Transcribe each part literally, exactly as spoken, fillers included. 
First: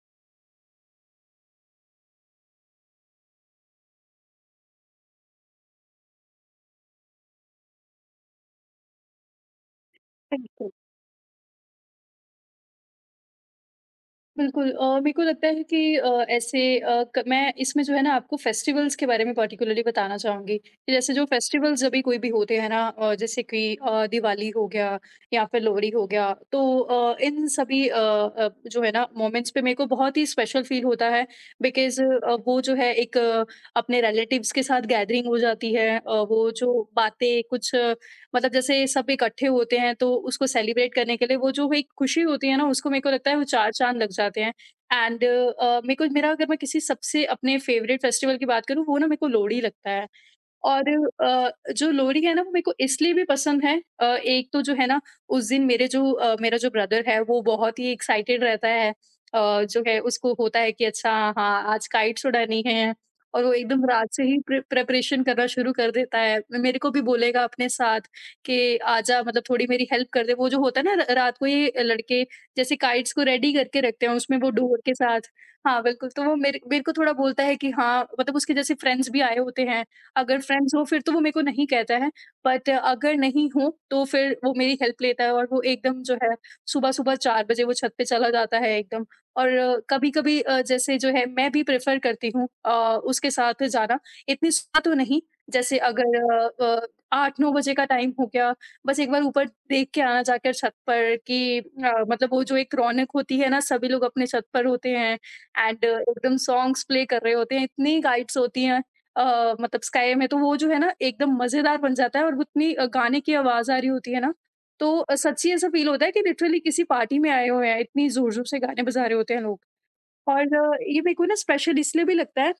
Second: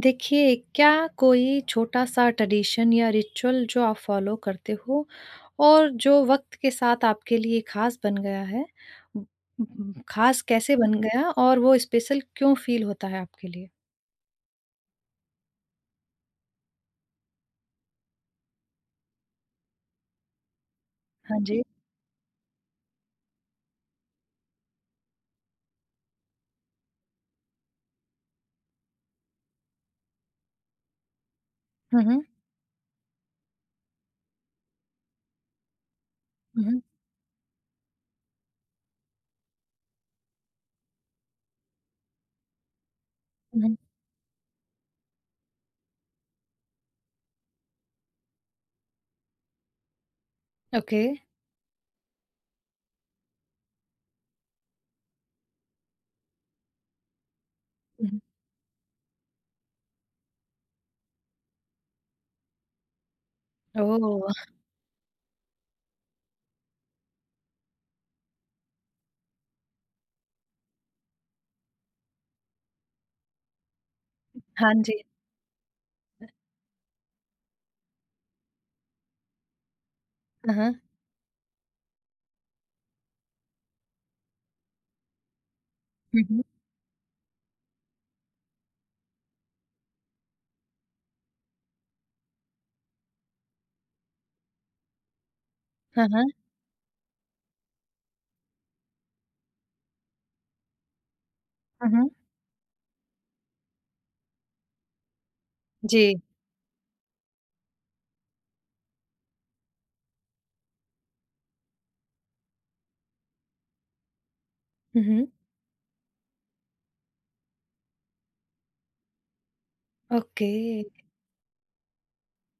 देखिए, क्या कोई छोटा-सा ट्रेडिशन या रिचुअल जो आप फ़ॉलो करते हो और जो वक़्त के साथ आपके लिए ख़ास बन गया है? उम उम, ख़ास बिल्कुल, कैसे बन गया और वो स्पेशल क्यों फ़ील होता है आपके लिए? बिल्कुल अ, मेरे को लगता है कि अ, ऐसे अ, क मैं इसमें जो है ना आपको फेस्टिवल्स के बारे में पर्टिकुलरली बताना चाहूँगी कि जैसे जो हाँ जी। फेस्टिवल्स अभी कोई भी होते हैं ना अ, जैसे कि अ, दिवाली हो गया या फिर लोहड़ी हो गया तो अ, इन सभी अ, अ, जो है ना मोमेंट्स पे मेरे को बहुत ही स्पेशल फील होता है बिकॉज़ हुँ, हुँ। अ, वो जो है एक अ, अपने रिलेटिव्स के साथ गैदरिंग हो जाती है अ, वो हुँ, जो हुँ। बातें कुछ मतलब जैसे सब इकट्ठे होते हैं तो उसको सेलिब्रेट करने के लिए वो जो एक खुशी होती है ना उसको मेरे को लगता है वो हुँ, चार हुँ। चांद लग जाते हैं। एंड मेरे को मेरा अगर मैं किसी सबसे अपने फेवरेट फेस्टिवल की बात करूँ वो ना मेरे को लोहड़ी लगता है। और ओके। अ, जो लोरी है ना वो मेरे को इसलिए भी पसंद है, अ, एक तो जो है ना उस दिन मेरे जो अ, मेरा जो ब्रदर है वो बहुत ही हुँ, हुँ। एक्साइटेड रहता है, अ, जो है उसको होता है कि अच्छा, हाँ आज काइट्स उड़ानी है। और वो एकदम रात से ही ओह! प्रिपरेशन करना शुरू कर देता है, मेरे को भी बोलेगा अपने साथ कि आजा, मतलब थोड़ी मेरी हेल्प कर दे, वो जो होता है ना र- रात को ये लड़के जैसे काइट्स को रेडी करके रखते हैं उसमें वो हाँ डोर के जी। साथ। हाँ बिल्कुल, तो वो मेरे मेरे को थोड़ा बोलता है कि हाँ, मतलब उसके जैसे फ्रेंड्स भी आए होते हैं, अगर हाँ, फ्रेंड्स हो हाँ। फिर तो वो मेरे को नहीं कहता है, बट अगर नहीं हो तो फिर वो मेरी हेल्प लेता है। और वो एकदम जो हुँ, है हुँ। सुबह-सुबह चार बजे वो छत पे चला जाता है एकदम। और कभी-कभी अ, जैसे जो है मैं भी प्रेफ़र करती हूँ अ, उसके साथ जाना। इतनी सुबह तो नहीं, जैसे हाँ, अगर हाँ। अ अ, आठ नौ बजे का टाइम हो गया, बस एक बार ऊपर देख के आना, जाकर छत पर कि हुँ, अ, हुँ। मतलब वो जो एक रौनक होती है ना, सभी लोग अपने छत पर होते हैं एंड जी। एकदम सॉन्ग्स प्ले कर रहे होते हैं। इतनी गाइड्स होती हैं अ, मतलब स्काई में, तो वो जो है ना एकदम मज़ेदार बन जाता है। और वो इतनी अ, गाने की आवाज़ आ रही होती है ना, तो हुँ, अ, हुँ। सच्ची ऐसा फ़ील होता है कि लिटरली किसी पार्टी में आए हुए हैं, इतनी ज़ोर-ज़ोर से गाने बजा रहे होते हैं लोग। और ओके। अ, ये मेरे को ना स्पेशल इसलिए भी लगता है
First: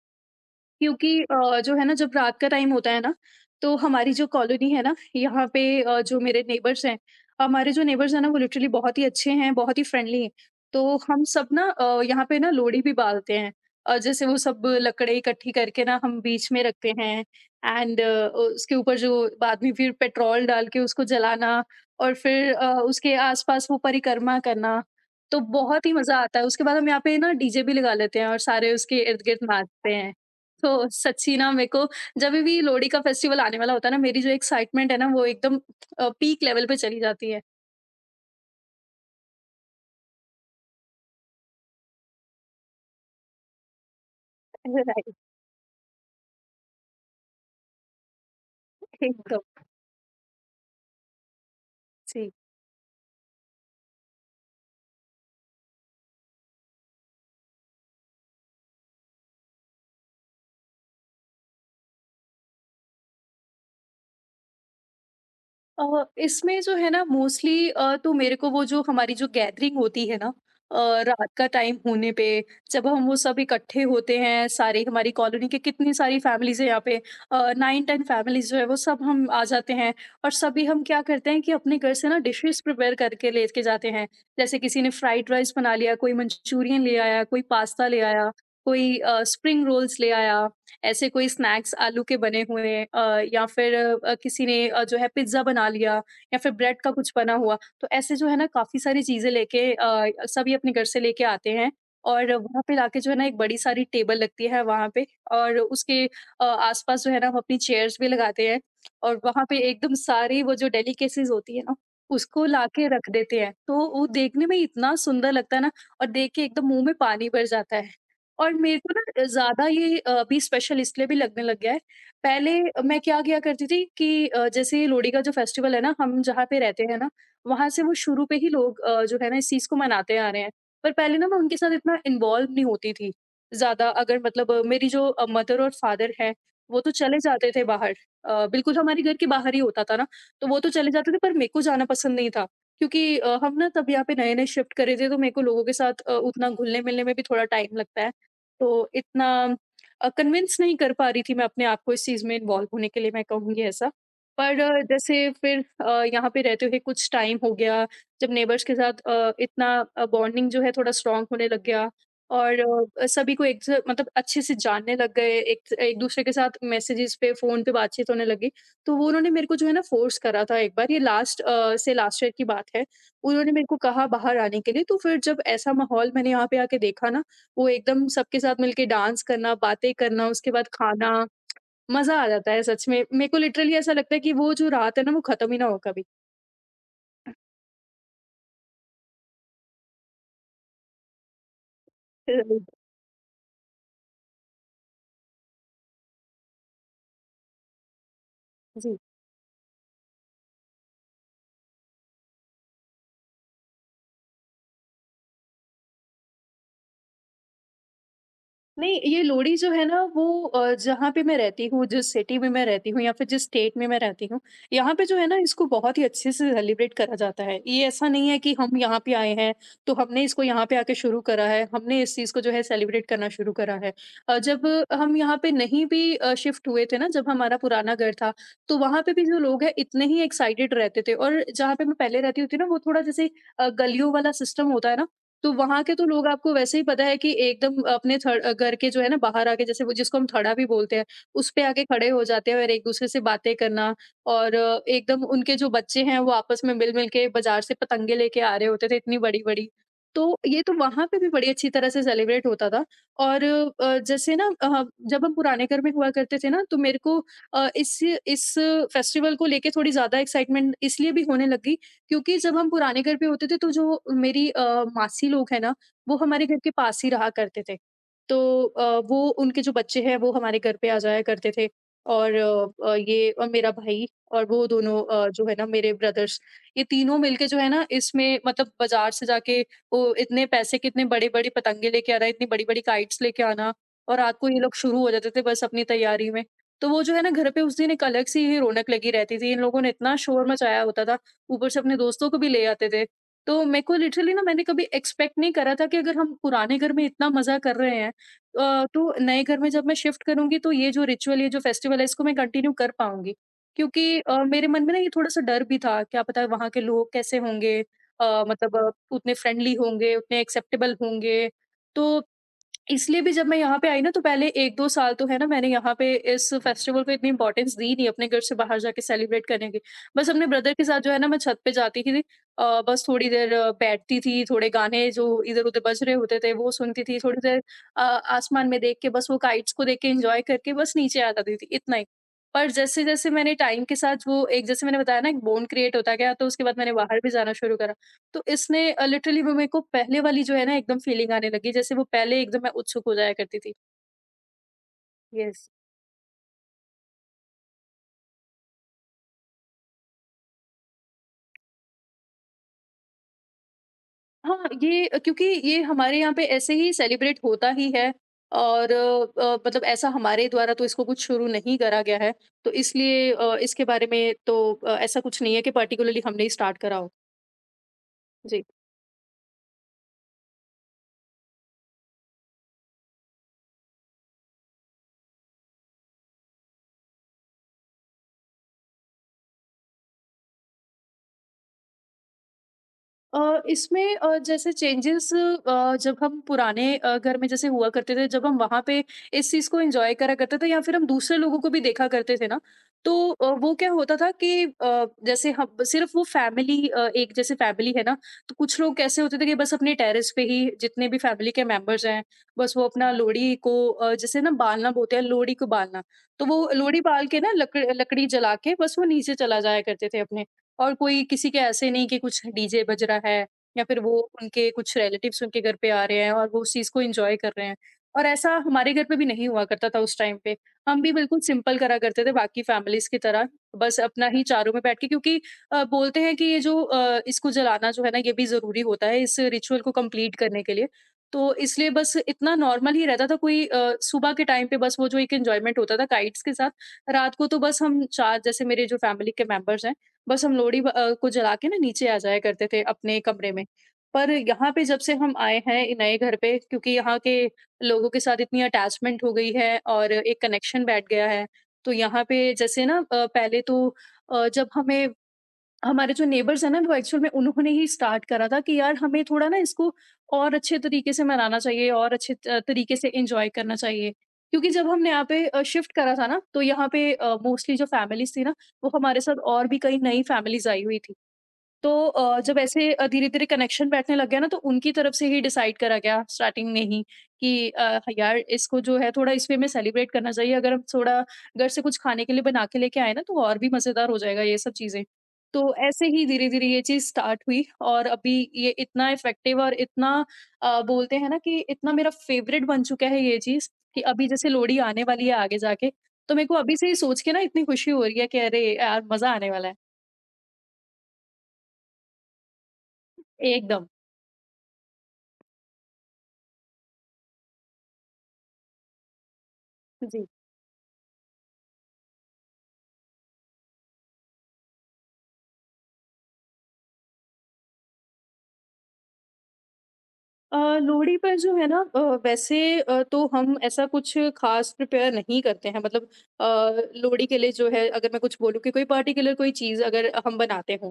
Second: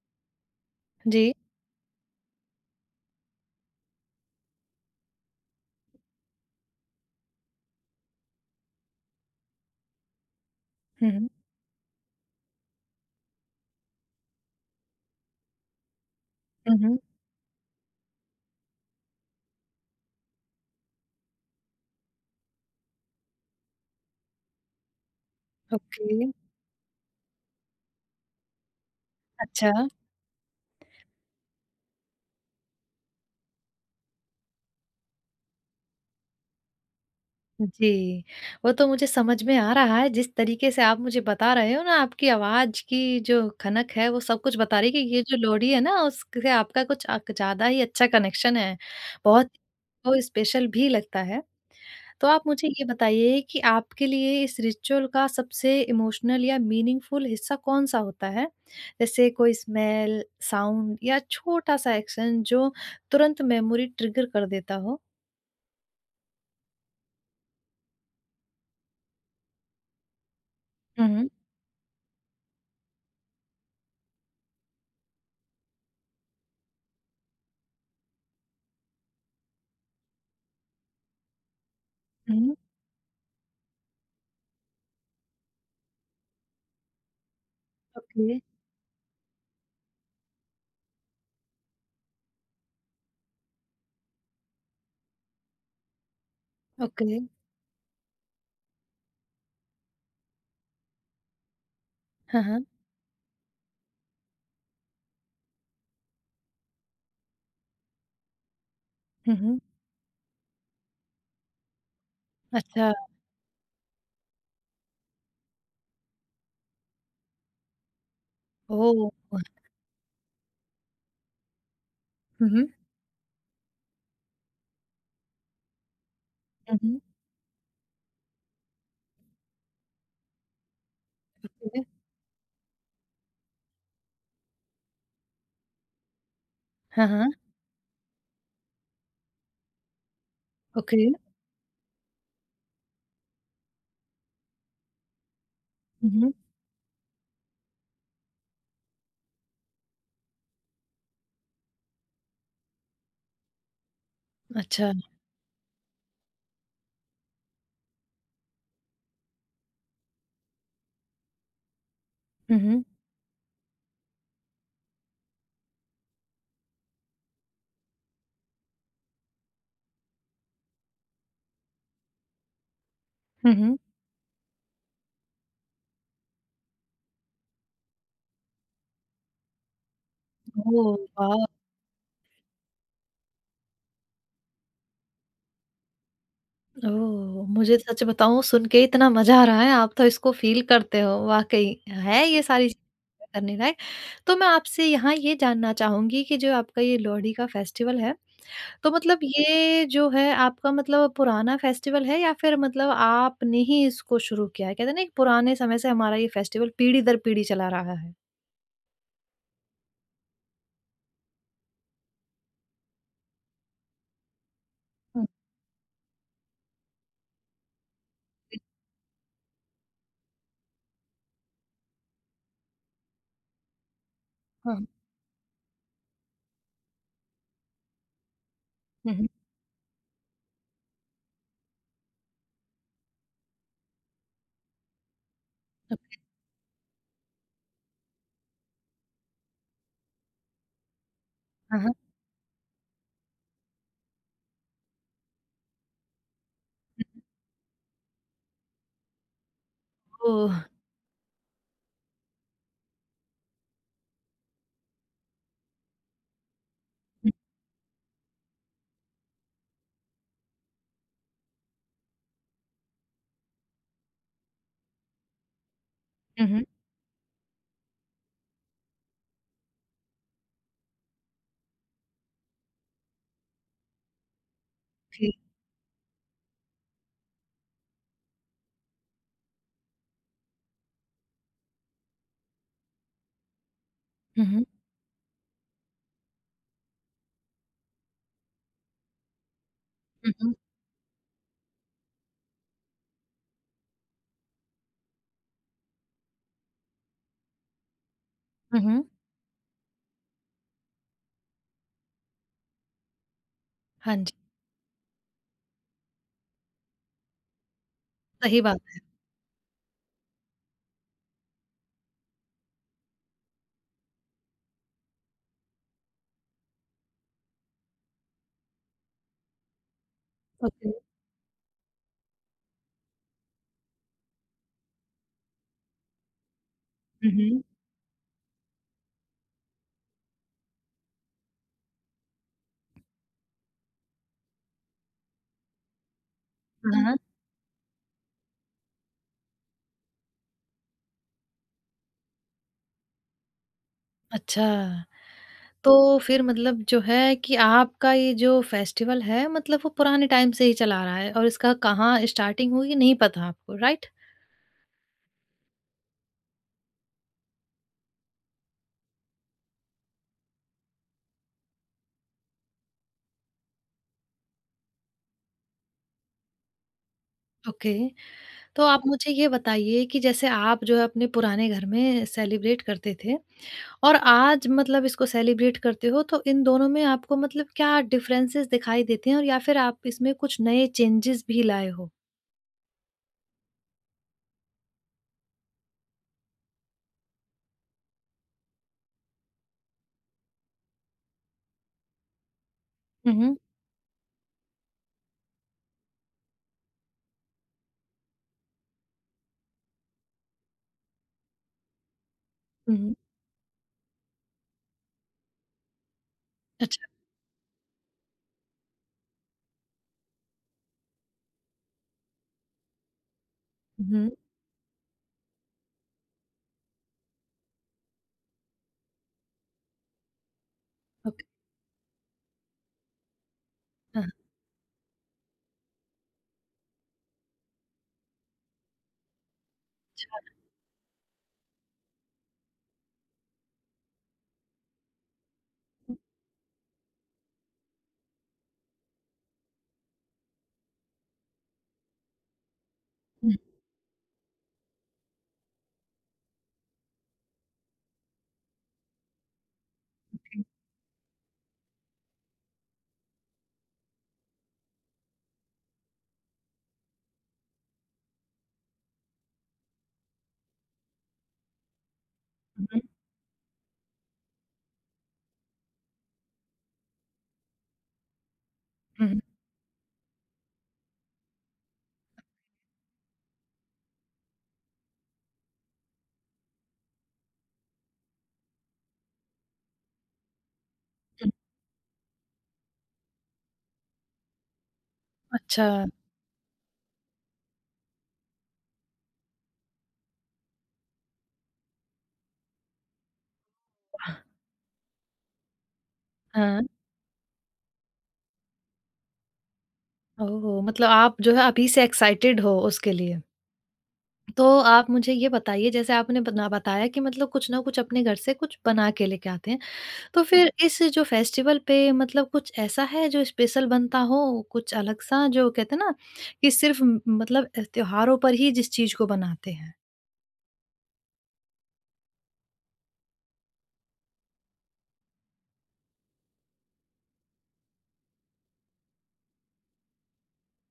क्योंकि जी। अ, जो है ना जब रात का टाइम होता है ना, तो हमारी जो कॉलोनी है ना यहाँ पे, अ, जो मेरे नेबर्स हैं, हमारे जो नेबर्स हैं ना वो लिटरली बहुत ही अच्छे हैं, बहुत ही फ्रेंडली हैं। तो हुँ, हम हुँ। सब ना अ, यहाँ पे ना लोहड़ी भी बालते हैं, और जैसे वो सब लकड़े इकट्ठी करके ना हम बीच में हुँ, रखते हुँ। हैं एंड उसके ऊपर जो बाद में फिर पेट्रोल डाल के उसको जलाना, और फिर अ, उसके आसपास वो परिक्रमा करना, तो बहुत ही मजा ओके। आता है। उसके बाद हम यहाँ पे ना डीजे भी लगा लेते हैं और सारे उसके इर्द गिर्द अच्छा। नाचते हैं। तो सच्ची ना मेरे को, जब भी लोहड़ी का फेस्टिवल आने वाला होता है ना मेरी जो एक्साइटमेंट है ना वो एकदम अ, पीक लेवल पे चली जाती है। जी, वो तो मुझे समझ में आ रहा है जिस तरीके से आप मुझे बता रहे हो ना आपकी आवाज़ की जो खनक है वो सब कुछ बता रही है राइट, कि ये जो लोरी है ना उससे आपका कुछ अक ज़्यादा ही अच्छा कनेक्शन है। एकदम। बहुत वो स्पेशल भी लगता है। तो जी। आप मुझे ये बताइए कि आपके लिए इस रिचुअल का सबसे इमोशनल या मीनिंगफुल हिस्सा कौन-सा होता है? जैसे कोई स्मेल, साउंड या छोटा-सा एक्शन जो तुरंत मेमोरी ट्रिगर कर देता हो? अ, इसमें जो है ना मोस्टली तो मेरे को वो जो हमारी जो गैदरिंग होती है ना, अ, हुँ, रात हुँ। का टाइम होने पे जब हम वो सब इकट्ठे होते हैं सारे, हमारी कॉलोनी के कितनी सारी फैमिलीज है यहाँ पे, नाइन टेन फैमिलीज जो है वो सब हम आ जाते हैं। और सभी हम क्या करते हैं कि अपने घर से ना हुँ, डिशेस प्रिपेयर करके लेके जाते हैं। जैसे किसी ने फ्राइड राइस बना लिया, कोई मंचूरियन ले आया, कोई पास्ता ले आया, ओके, कोई स्प्रिंग रोल्स ले आया, ऐसे कोई स्नैक्स आलू के बने हुए, अ, या फिर अ, किसी ने अ, जो है पिज़्ज़ा बना लिया, या फिर ब्रेड का कुछ ओके। बना हुआ। तो ऐसे जो है ना काफ़ी सारी चीज़ें लेके अ, सभी अपने घर से लेके आते हैं। और हाँ, वहाँ हाँ। पे लाके जो है ना एक बड़ी सारी टेबल लगती है वहाँ पे, और उसके अ, आस-पास जो है ना हम अपनी चेयर्स भी लगाते हैं। और हुँ, वहाँ पे हुँ। एकदम सारी वो जो डेलिकेसीज़ होती है ना, उसको लाके अच्छा, रख देते हैं। तो वो देखने में इतना सुंदर लगता है ना, और देख के एकदम मुँह में पानी भर जाता है। और मेरे को ना ओह! ज़्यादा ये अ, अभी स्पेशल इसलिए भी लगने लग गया है। हुँ, पहले हुँ। मैं क्या किया करती थी कि अ, जैसे ये लोहड़ी का जो फेस्टिवल है ना, हम जहाँ पे हुँ, रहते हैं हुँ। ना, वहाँ से वो शुरू पे ही लोग अ, जो है ना इस चीज़ को मनाते आ रहे हैं। पर पहले ना मैं उनके साथ ठीक है। इतना इन्वॉल्व नहीं होती थी, ज़्यादा, अगर मतलब अ, मेरी जो अ, मदर और फादर हैं, वो तो हाँ, चले हाँ, जाते थे बाहर। अ, बिल्कुल हमारे घर के बाहर ही होता था ना, तो वो तो चले ओके। जाते थे पर मेरे को जाना पसंद नहीं था। क्योंकि अ, हम ना तब यहाँ पे नए-नए शिफ्ट करे थे, तो मेरे को लोगों के साथ हुँ, अ, हुँ। उतना घुलने-मिलने में भी थोड़ा टाइम लगता है। तो इतना अ, कन्विंस नहीं कर पा रही थी मैं अपने आप को इस चीज़ में इन्वॉल्व होने के लिए, मैं कहूँगी ऐसा। पर अ, अच्छा। जैसे फिर अ, यहाँ पे रहते हुए कुछ टाइम हो गया, जब नेबर्स के साथ अ, इतना अ, बॉन्डिंग जो है थोड़ा स्ट्रॉन्ग होने लग गया, हुँ, और हुँ। अ, सभी को एक स मतलब अच्छे से जानने लग गए, एक एक-दूसरे के साथ मैसेजेस पे, फ़ोन पे बातचीत होने लगी। तो वो उन्होंने मेरे को जो है ना फ़ोर्स करा था एक बार, ये लास्ट अ, से लास्ट ईयर की बात है। उन्होंने हुँ, मेरे को हुँ। कहा बाहर आने के लिए, तो फिर जब ऐसा माहौल मैंने यहाँ पे आके देखा ना, वो एकदम सबके साथ मिलके डांस करना, बातें करना, उसके बाद ओह, खाना, वाव! मज़ा आ जाता है सच में। मेरे को लिटरली ऐसा लगता है कि वो जो रात है ना, वो खत्म ही ना हो कभी। ओह! मुझे सच बताऊँ सुन के इतना मज़ा आ रहा है, आप तो इसको फ़ील करते हो, वाक़ई है ये सारी चीज़ें करने लायक। तो मैं आपसे यहाँ ये जानना चाहूँगी कि जो आपका ये लोहड़ी का फेस्टिवल है, तो जी। मतलब ये जो है आपका मतलब पुराना फेस्टिवल है या फिर मतलब आपने ही इसको शुरू किया है? कहते हैं ना एक पुराने समय से हमारा ये फेस्टिवल पीढ़ी दर पीढ़ी चला रहा है। नहीं, ये लोहड़ी जो है ना वो अ, जहाँ पे मैं रहती हूँ, जिस सिटी में मैं रहती हूँ या फिर जिस स्टेट में मैं रहती हूँ, यहाँ पे जो है हुँ। ना इसको बहुत ही अच्छे से सेलिब्रेट करा जाता है। ये ऐसा नहीं है कि हम यहाँ पे आए हैं तो हमने इसको यहाँ पे आके शुरू करा है, हमने इस चीज़ को जो है सेलिब्रेट करना शुरू करा है। अ, जब हाँ। हम यहाँ पे नहीं भी अ, शिफ्ट हुए थे ना, जब हमारा पुराना घर था, तो वहाँ पे हुँ, भी हुँ। जो लोग हैं इतने ही एक्साइटेड रहते थे। और जहाँ पे मैं पहले रहती होती ना, वो थोड़ा जैसे अ, गलियों वाला सिस्टम होता है ना, तो वहाँ के तो लोग, आपको वैसे ही पता है कि एकदम अपने थड़ अ, घर के जो है ना बाहर आके, जैसे वो जिसको हम थड़ा भी बोलते हैं, उस पे हाँ, आके हाँ। खड़े हो जाते हैं और एक-दूसरे से बातें करना। और अ, एकदम उनके जो बच्चे हैं वो आपस में मिल-मिल के बाज़ार से पतंगे लेके आ रहे होते थे इतनी बड़ी-बड़ी। तो ओह! ये तो वहाँ पे भी बड़ी अच्छी तरह से सेलिब्रेट होता था। और अ, जैसे ना अ, जब हम पुराने घर में हुआ करते थे ना तो मेरे को हुँ, अ, इस इस फेस्टिवल को लेके थोड़ी ज़्यादा एक्साइटमेंट इसलिए भी होने लगी क्योंकि जब हम पुराने घर पे होते थे तो जो मेरी अ, मासी लोग हैं ना, वो हमारे हुँ, घर हुँ, के पास ही रहा करते थे। तो अ, वो उनके जो बच्चे हैं वो हमारे घर पे आ जाया करते थे, और अ, अ, ये और मेरा भाई, और वो दोनों अ, जी। जो है ना मेरे ब्रदर्स, ये तीनों मिलके जो है ना इसमें मतलब बाज़ार से जाके वो इतने पैसे के इतने बड़े-बड़े पतंगे लेके आना, इतनी बड़ी-बड़ी काइट्स लेके आना, और रात हुँ, को ये हुँ, लोग शुरू हो जाते थे बस अपनी तैयारी में। तो वो जो है ना घर पे उस दिन एक अलग-सी ही रौनक लगी रहती थी। इन लोगों ने इतना हुँ, शोर हुँ, मचाया होता था, ऊपर से अपने दोस्तों को भी ले आते थे। तो मेरे को लिटरली ना मैंने कभी एक्सपेक्ट नहीं करा था कि अगर हम पुराने घर में इतना मज़ा कर रहे हैं, हुँ, अ, हुँ। तो नए घर में जब मैं शिफ्ट करूँगी तो ये जो रिचुअल, ये जो फेस्टिवल है, इसको मैं कंटिन्यू कर पाऊँगी। हाँ क्योंकि जी, अ, मेरे मन में ना ये थोड़ा-सा डर भी था, क्या पता वहाँ के लोग कैसे होंगे, अ, सही मतलब बात अ, है। उतने फ्रेंडली होंगे, उतने एक्सेप्टेबल होंगे? तो इसलिए भी जब मैं यहाँ पे आई ना, तो पहले एक दो साल तो है ना, मैंने यहाँ पे इस फेस्टिवल को इतनी इम्पोर्टेंस दी नहीं, अपने घर से बाहर जाके सेलिब्रेट करने की। बस अपने ब्रदर के ओके। साथ जो है ना, मैं छत पे जाती थी, अ, बस थोड़ी देर अ, बैठती थी, थोड़े गाने जो इधर-उधर बज रहे होते थे वो सुनती थी, हुँ, थोड़ी देर हुँ। अ, आसमान में देख के बस वो काइट्स को देख के एन्जॉय करके बस नीचे आ जाती थी, इतना ही। पर जैसे-जैसे मैंने टाइम के साथ वो एक, जैसे मैंने बताया ना, एक बॉन्ड क्रिएट होता गया, तो उसके बाद मैंने हाँ, हाँ। बाहर भी जाना शुरू करा। तो इसने अ, लिटरली वो मेरे को पहले वाली जो है ना एकदम फ़ीलिंग आने लगी, जैसे वो पहले एकदम मैं उत्सुक हो जाया करती थी। अच्छा, यस। तो फिर मतलब जो है कि आपका ये जो फेस्टिवल है मतलब वो पुराने टाइम से ही चला आ रहा है और इसका कहाँ स्टार्टिंग हुई नहीं पता आपको, राइट? हाँ, ये अ, क्योंकि ये हमारे यहाँ पे ऐसे ही सेलिब्रेट होता ही है, और अ, अ, मतलब ऐसा हमारे द्वारा तो इसको कुछ शुरू नहीं करा गया है। तो इसलिए अ, इसके बारे में तो अ, ऐसा कुछ नहीं है कि पार्टिकुलरली हमने ही स्टार्ट करा हो। ओके। जी। तो आप मुझे ये बताइए कि जैसे आप जो है अपने पुराने घर में सेलिब्रेट करते थे और आज मतलब इसको सेलिब्रेट करते हो तो इन दोनों में आपको मतलब क्या डिफरेंसेस दिखाई देते हैं और या फिर आप इसमें कुछ नए चेंजेस भी लाए हो? अ, इसमें अ, जैसे चेंजेस, अ, जब हम पुराने अ, घर में जैसे हुआ करते थे, जब हम वहाँ पे इस चीज़ को एंजॉय करा करते थे, या फिर हम दूसरे लोगों को भी देखा करते थे ना, तो हुँ, अ, हुँ। वो क्या होता था कि अ, जैसे हम सिर्फ वो फैमिली, अ, एक जैसे फैमिली है ना, तो कुछ लोग कैसे होते थे कि बस अपने टेरेस पे ही जितने भी फैमिली के मेंबर्स हैं, बस वो हुँ, अपना हुँ। लोहड़ी को, अ, जैसे ना बालना बोलते हैं लोहड़ी को, बालना तो वो लोहड़ी अच्छा। बाल के ना लकड़ लकड़ी जला के बस वो नीचे चला जाया करते थे अपने। और कोई किसी के ऐसे नहीं कि कुछ डीजे बज रहा है, या फिर वो हुँ, उनके कुछ रिलेटिव्स उनके घर पे आ रहे हैं और वो उस चीज़ को एंजॉय कर रहे हैं। और ऐसा हमारे घर पे भी नहीं हुआ करता था उस टाइम पे। हम भी बिल्कुल ओके। सिंपल करा करते थे बाकी फैमिलीज़ की तरह। बस हाँ, अपना हाँ। ही चारों में बैठ के, क्योंकि अ, बोलते हैं कि ये जो अ, इसको जलाना जो है ना, ये भी ज़रूरी होता है इस रिचुअल को कंप्लीट करने के लिए। तो इसलिए बस इतना नॉर्मल ही रहता था, कोई अ, सुबह के टाइम पे बस वो जो एक एन्जॉयमेंट होता था हुँ, काइट्स के साथ, रात को तो बस हम चार, जैसे मेरे जो फैमिली के मेंबर्स हैं, बस हम लोहड़ी ब अ, को जला के ना नीचे आ जाया करते थे अपने कमरे हुँ, में। पर यहाँ पे जब से हम आए हैं इ नए घर पे, क्योंकि यहाँ के लोगों के साथ इतनी अटैचमेंट हो गई है और एक कनेक्शन बैठ गया है। तो यहाँ पे जैसे ना अ, पहले तो अ, जब हमें, हमारे जो नेबर्स हैं ना, वो एक्चुअल में उन्होंने ही स्टार्ट करा था कि यार हमें थोड़ा ना इसको और अच्छे तरीके से मनाना चाहिए और अच्छे त- तरीके से एंजॉय करना चाहिए। क्योंकि जब हमने यहाँ पे शिफ्ट करा था ना, तो यहाँ पे मोस्टली जो फैमिलीज थी ना, वो हमारे हुँ, साथ हुँ। और भी कई नई फैमिलीज आई हुई थी। तो अ, जब ऐसे अ, धीरे-धीरे कनेक्शन बैठने लग गया ना, तो उनकी तरफ से ही डिसाइड करा गया स्टार्टिंग में ही कि अ, यार इसको जो है थोड़ा इस वे में सेलिब्रेट करना चाहिए। अगर हम थोड़ा घर से कुछ खाने के लिए बना के लेके आए ना, तो और भी मज़ेदार हो जाएगा ये सब चीज़ें। तो अच्छा, ऐसे ही धीरे-धीरे ये चीज़ स्टार्ट हुई, और अभी ये इतना इफ़ेक्टिव और इतना, अ, बोलते हैं ना, कि इतना मेरा फ़ेवरेट बन चुका है ये चीज़, कि अभी जैसे लोहड़ी आने वाली है आगे जाके, तो मेरे को अभी हाँ। से ही सोच के ना इतनी खुशी हो रही है कि अरे यार, मज़ा आने वाला है। ओह! मतलब आप जो है अभी से एक्साइटेड हो उसके लिए। एकदम। तो आप मुझे ये बताइए जैसे आपने बना बताया कि मतलब कुछ ना कुछ अपने घर से कुछ बना के लेके आते हैं। जी। तो फिर इस जो फेस्टिवल पे मतलब कुछ ऐसा है जो स्पेशल बनता हो, कुछ अलग-सा जो कहते हैं ना कि सिर्फ़ म मतलब अ, त्योहारों पर ही जिस चीज़ को बनाते हैं? अ, लोहड़ी पर जो है ना, अ, वैसे अ, तो हम ऐसा कुछ खास प्रिपेयर नहीं करते हैं, मतलब, अ, लोहड़ी के लिए जो है, अगर मैं कुछ बोलूँ कि कोई पर्टिकुलर कोई चीज़ अगर हम बनाते हों,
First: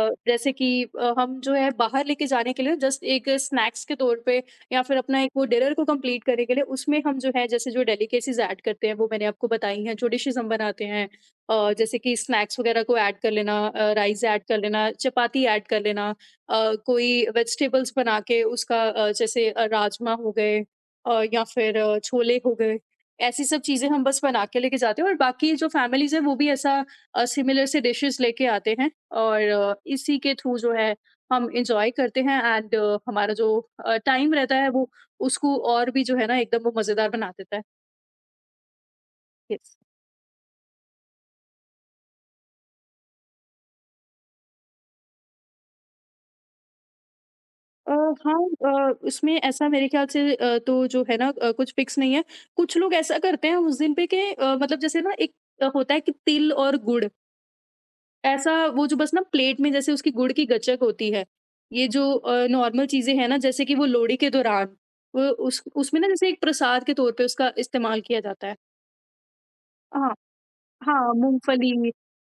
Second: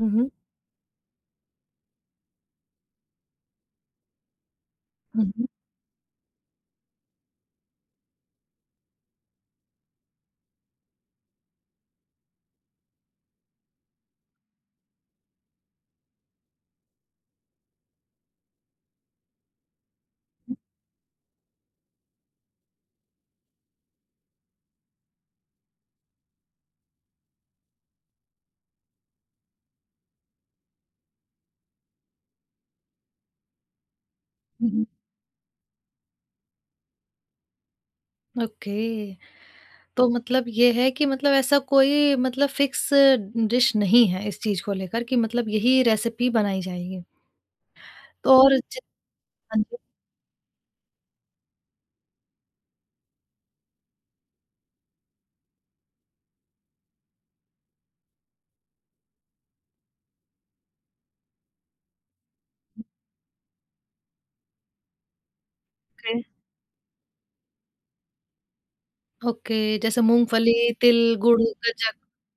हुँ, हुँ। जैसे कि, अ, हम जो है बाहर लेके जाने के लिए जस्ट एक स्नैक्स के तौर पे, या फिर अपना हुँ, एक वो हुँ। डिनर को कंप्लीट करने के लिए, उसमें हम जो है, जैसे जो डेलिकेसीज ऐड करते हैं, वो मैंने आपको बताई हैं जो डिशेज हम बनाते हैं। अ, जैसे कि स्नैक्स वगैरह को ऐड कर लेना, राइस ऐड कर लेना, चपाती ऐड कर लेना, अ, कोई वेजिटेबल्स बना के उसका, अ, जैसे अ, राजमा हो गए, अ, या फिर अ, छोले हो गए। ऐसी सब चीज़ें हम बस बना के लेके जाते हैं, और बाकी जो फैमिलीज़ हैं वो भी ऐसा अ, सिमिलर से डिशेस लेके आते हैं, और अ, इसी के थ्रू जो है हम एंजॉय करते हैं, एंड हमारा जो टाइम रहता है हुँ, हुँ। वो, उसको और भी जो है ना एकदम वो मज़ेदार बना देता है। ओके। यस। तो मतलब ये है कि मतलब ऐसा कोई मतलब फ़िक्स डिश नहीं है इस चीज़ को लेकर कि मतलब यही रेसिपी बनाई जाएगी। अ, हाँ, तो और ज अ, उसमें हाँ ऐसा जी। मेरे ख्याल से अ, तो जो है ना अ, कुछ फ़िक्स नहीं है। कुछ लोग ऐसा करते हैं उस दिन पे कि, अ, मतलब जैसे ना, एक अ, होता है कि तिल और गुड़, ऐसा वो जो बस ना प्लेट में, जैसे उसकी गुड़ की गच्चक होती है। ये जो अ, नॉर्मल चीज़ें हैं ना, जैसे कि वो लोहड़ी के दौरान, वो उस उसमें ना ओके। जैसे एक प्रसाद के तौर पे उसका इस्तेमाल किया जाता है। ओके, जैसे हाँ, मूँगफली, हाँ, तिल, गुड़, मूँगफली। गज्जक।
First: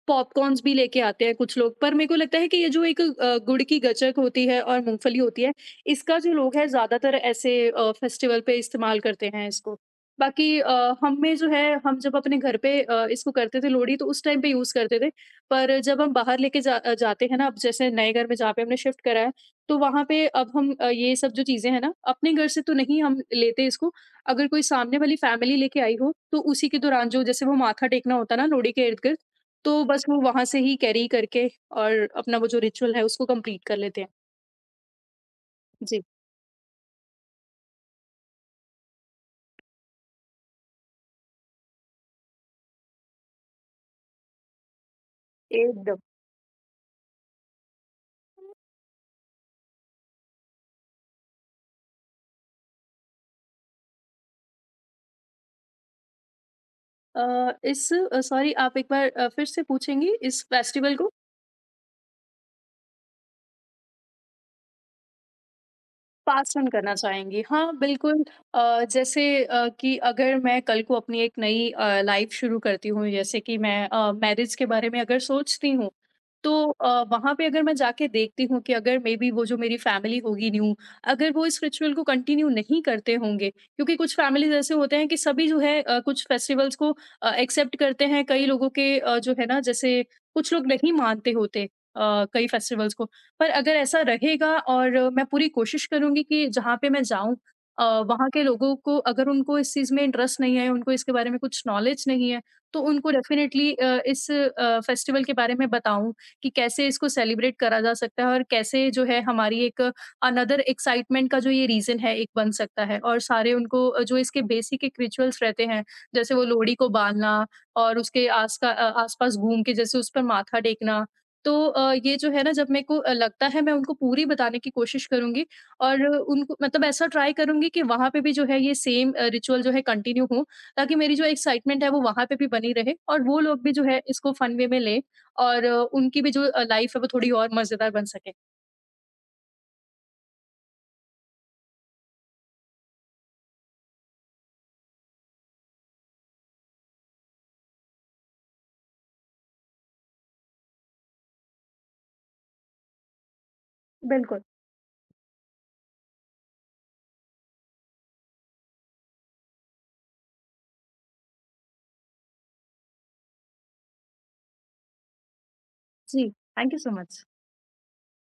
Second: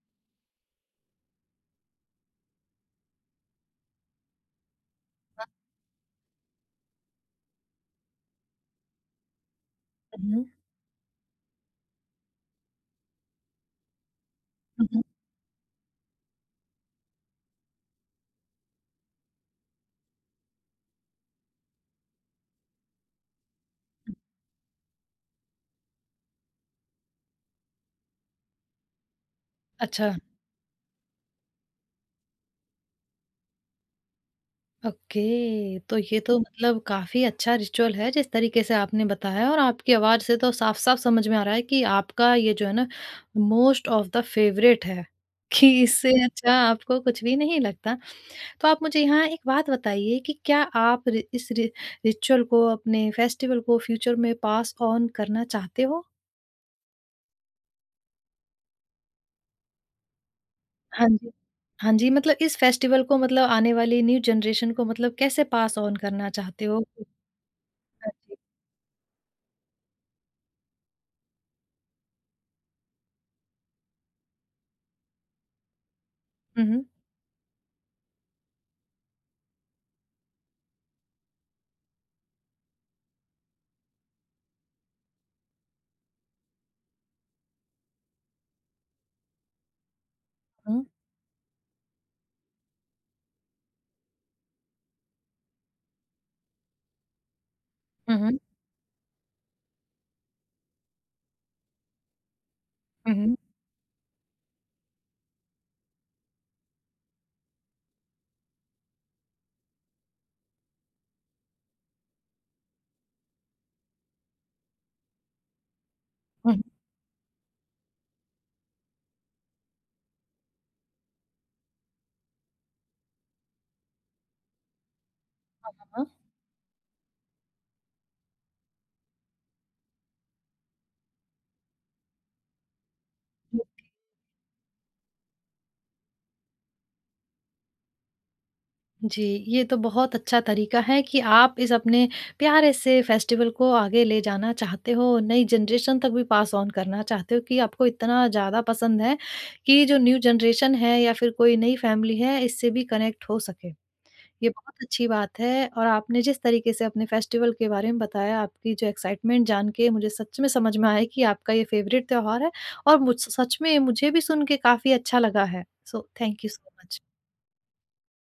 पॉपकॉर्न्स भी लेके आते हैं कुछ लोग, पर मेरे को लगता है कि ये जो एक अ, गुड़ की गचक होती है और मूँगफली होती है, इसका जो लोग है ज़्यादातर ऐसे अ, फेस्टिवल पे इस्तेमाल करते हैं इसको। हुँ, हुँ। बाकी अ, हम में जो है, हम जब अपने घर पे अ, इसको करते थे लोहड़ी, तो उस टाइम पे यूज़ हुँ, करते हुँ। थे, पर जब हम बाहर लेके जा अ, जाते हैं ना, अब जैसे नए घर में जहाँ पे हमने शिफ्ट करा है, तो वहाँ पे अब हम, अ, ये सब जो चीज़ें हैं ना, अपने घर से तो नहीं हम लेते इसको, हुँ। अगर कोई सामने वाली फैमिली लेके आई हो, तो उसी के दौरान जो जैसे वो माथा टेकना होता है ना लोहड़ी के इर्द-गिर्द, तो बस अच्छा। वो वहाँ से ही कैरी करके और अपना वो जो रिचुअल है उसको कंप्लीट कर लेते हैं। ओके, तो जी। ये तो मतलब काफ़ी अच्छा रिचुअल है जिस तरीके से आपने बताया और आपकी आवाज़ से तो साफ-साफ समझ में आ रहा है कि आपका ये जो है ना मोस्ट ऑफ़ द फ़ेवरेट है, कि एकदम। इससे अच्छा आपको कुछ भी नहीं लगता। तो आप मुझे यहाँ एक बात बताइए कि क्या आप रि इस रि रिचुअल को अपने फेस्टिवल को फ्यूचर में पास ऑन करना चाहते हो? अ, इस अ, सॉरी, आप एक बार अ, फिर से पूछेंगी इस फेस्टिवल हाँ को? जी। हाँ जी, मतलब इस फेस्टिवल को मतलब आने वाली न्यू जनरेशन को मतलब कैसे पास ऑन करना पास चाहते ऑन हो? करना चाहेंगी। हाँ, हाँ बिल्कुल। जी। अ, जैसे अ, कि अगर मैं कल को अपनी एक नई अ, लाइफ़ शुरू करती हूँ, जैसे कि मैं अ, मैरिज के बारे में अगर सोचती हूँ, तो हुँ, हुँ। अ, वहाँ पे अगर मैं जाके देखती हूँ कि अगर मे बी वो जो मेरी फैमिली होगी न्यू, अगर वो इस रिचुअल को कंटिन्यू नहीं करते होंगे, क्योंकि कुछ फैमिलीज़ ऐसे होते हैं कि सभी जो है अ, कुछ फेस्टिवल्स को अ, एक्सेप्ट करते हैं, कई लोगों के अ, जो है ना, जैसे कुछ लोग हुँ, नहीं मानते होते अ, कई फेस्टिवल्स को। पर अगर ऐसा रहेगा, और मैं पूरी कोशिश करूँगी कि जहाँ पे मैं जाऊँ, अ, हुँ, वहाँ हुँ। के लोगों को, अगर उनको इस चीज़ में इंटरेस्ट नहीं है, उनको इसके बारे में कुछ नॉलेज नहीं है, तो उनको हुँ, डेफ़िनेटली अ, इस अ, फेस्टिवल के बारे में बताऊँ, कि कैसे इसको सेलिब्रेट करा जा सकता है और कैसे जो है हमारी एक अनदर एक्साइटमेंट का जो ये रीज़न है, एक बन सकता है। और सारे उनको अ, जो इसके बेसिक एक रिचुअल्स रहते हैं, जैसे वो हुँ। लोहड़ी को बाँधना और उसके आस का अ, आस-पास घूम के जैसे उस पर माथा टेकना, तो अ, ये जो है ना, जब मेरे को अ, लगता है, मैं उनको पूरी बताने की कोशिश करूँगी, और हाँ। उनको मतलब ऐसा ट्राई करूँगी कि वहाँ पे भी जो है ये सेम अ, रिचुअल जो है कंटिन्यू हो, ताकि मेरी जो एक्साइटमेंट है वो वहाँ पे भी बनी रहे, और वो लोग भी जो है इसको फन वे में लें, और अ, उनकी भी जो लाइफ है वो थोड़ी और मज़ेदार बन सके। जी, ये तो बहुत अच्छा तरीका है कि आप इस अपने प्यारे से फेस्टिवल को आगे ले जाना चाहते हो, नई जनरेशन तक भी पास ऑन करना चाहते हो कि आपको इतना ज़्यादा पसंद है कि जो न्यू जनरेशन है या फिर कोई नई फैमिली है, इससे भी कनेक्ट हो सके। बिल्कुल। ये बहुत अच्छी बात है और आपने जिस तरीके से अपने फेस्टिवल के बारे में बताया, आपकी जो एक्साइटमेंट जान के मुझे सच में समझ में आया कि आपका ये फेवरेट त्योहार है और मुझ सच में मुझे भी सुन के काफ़ी अच्छा लगा है। सो जी, thank you so thank you so much. Much.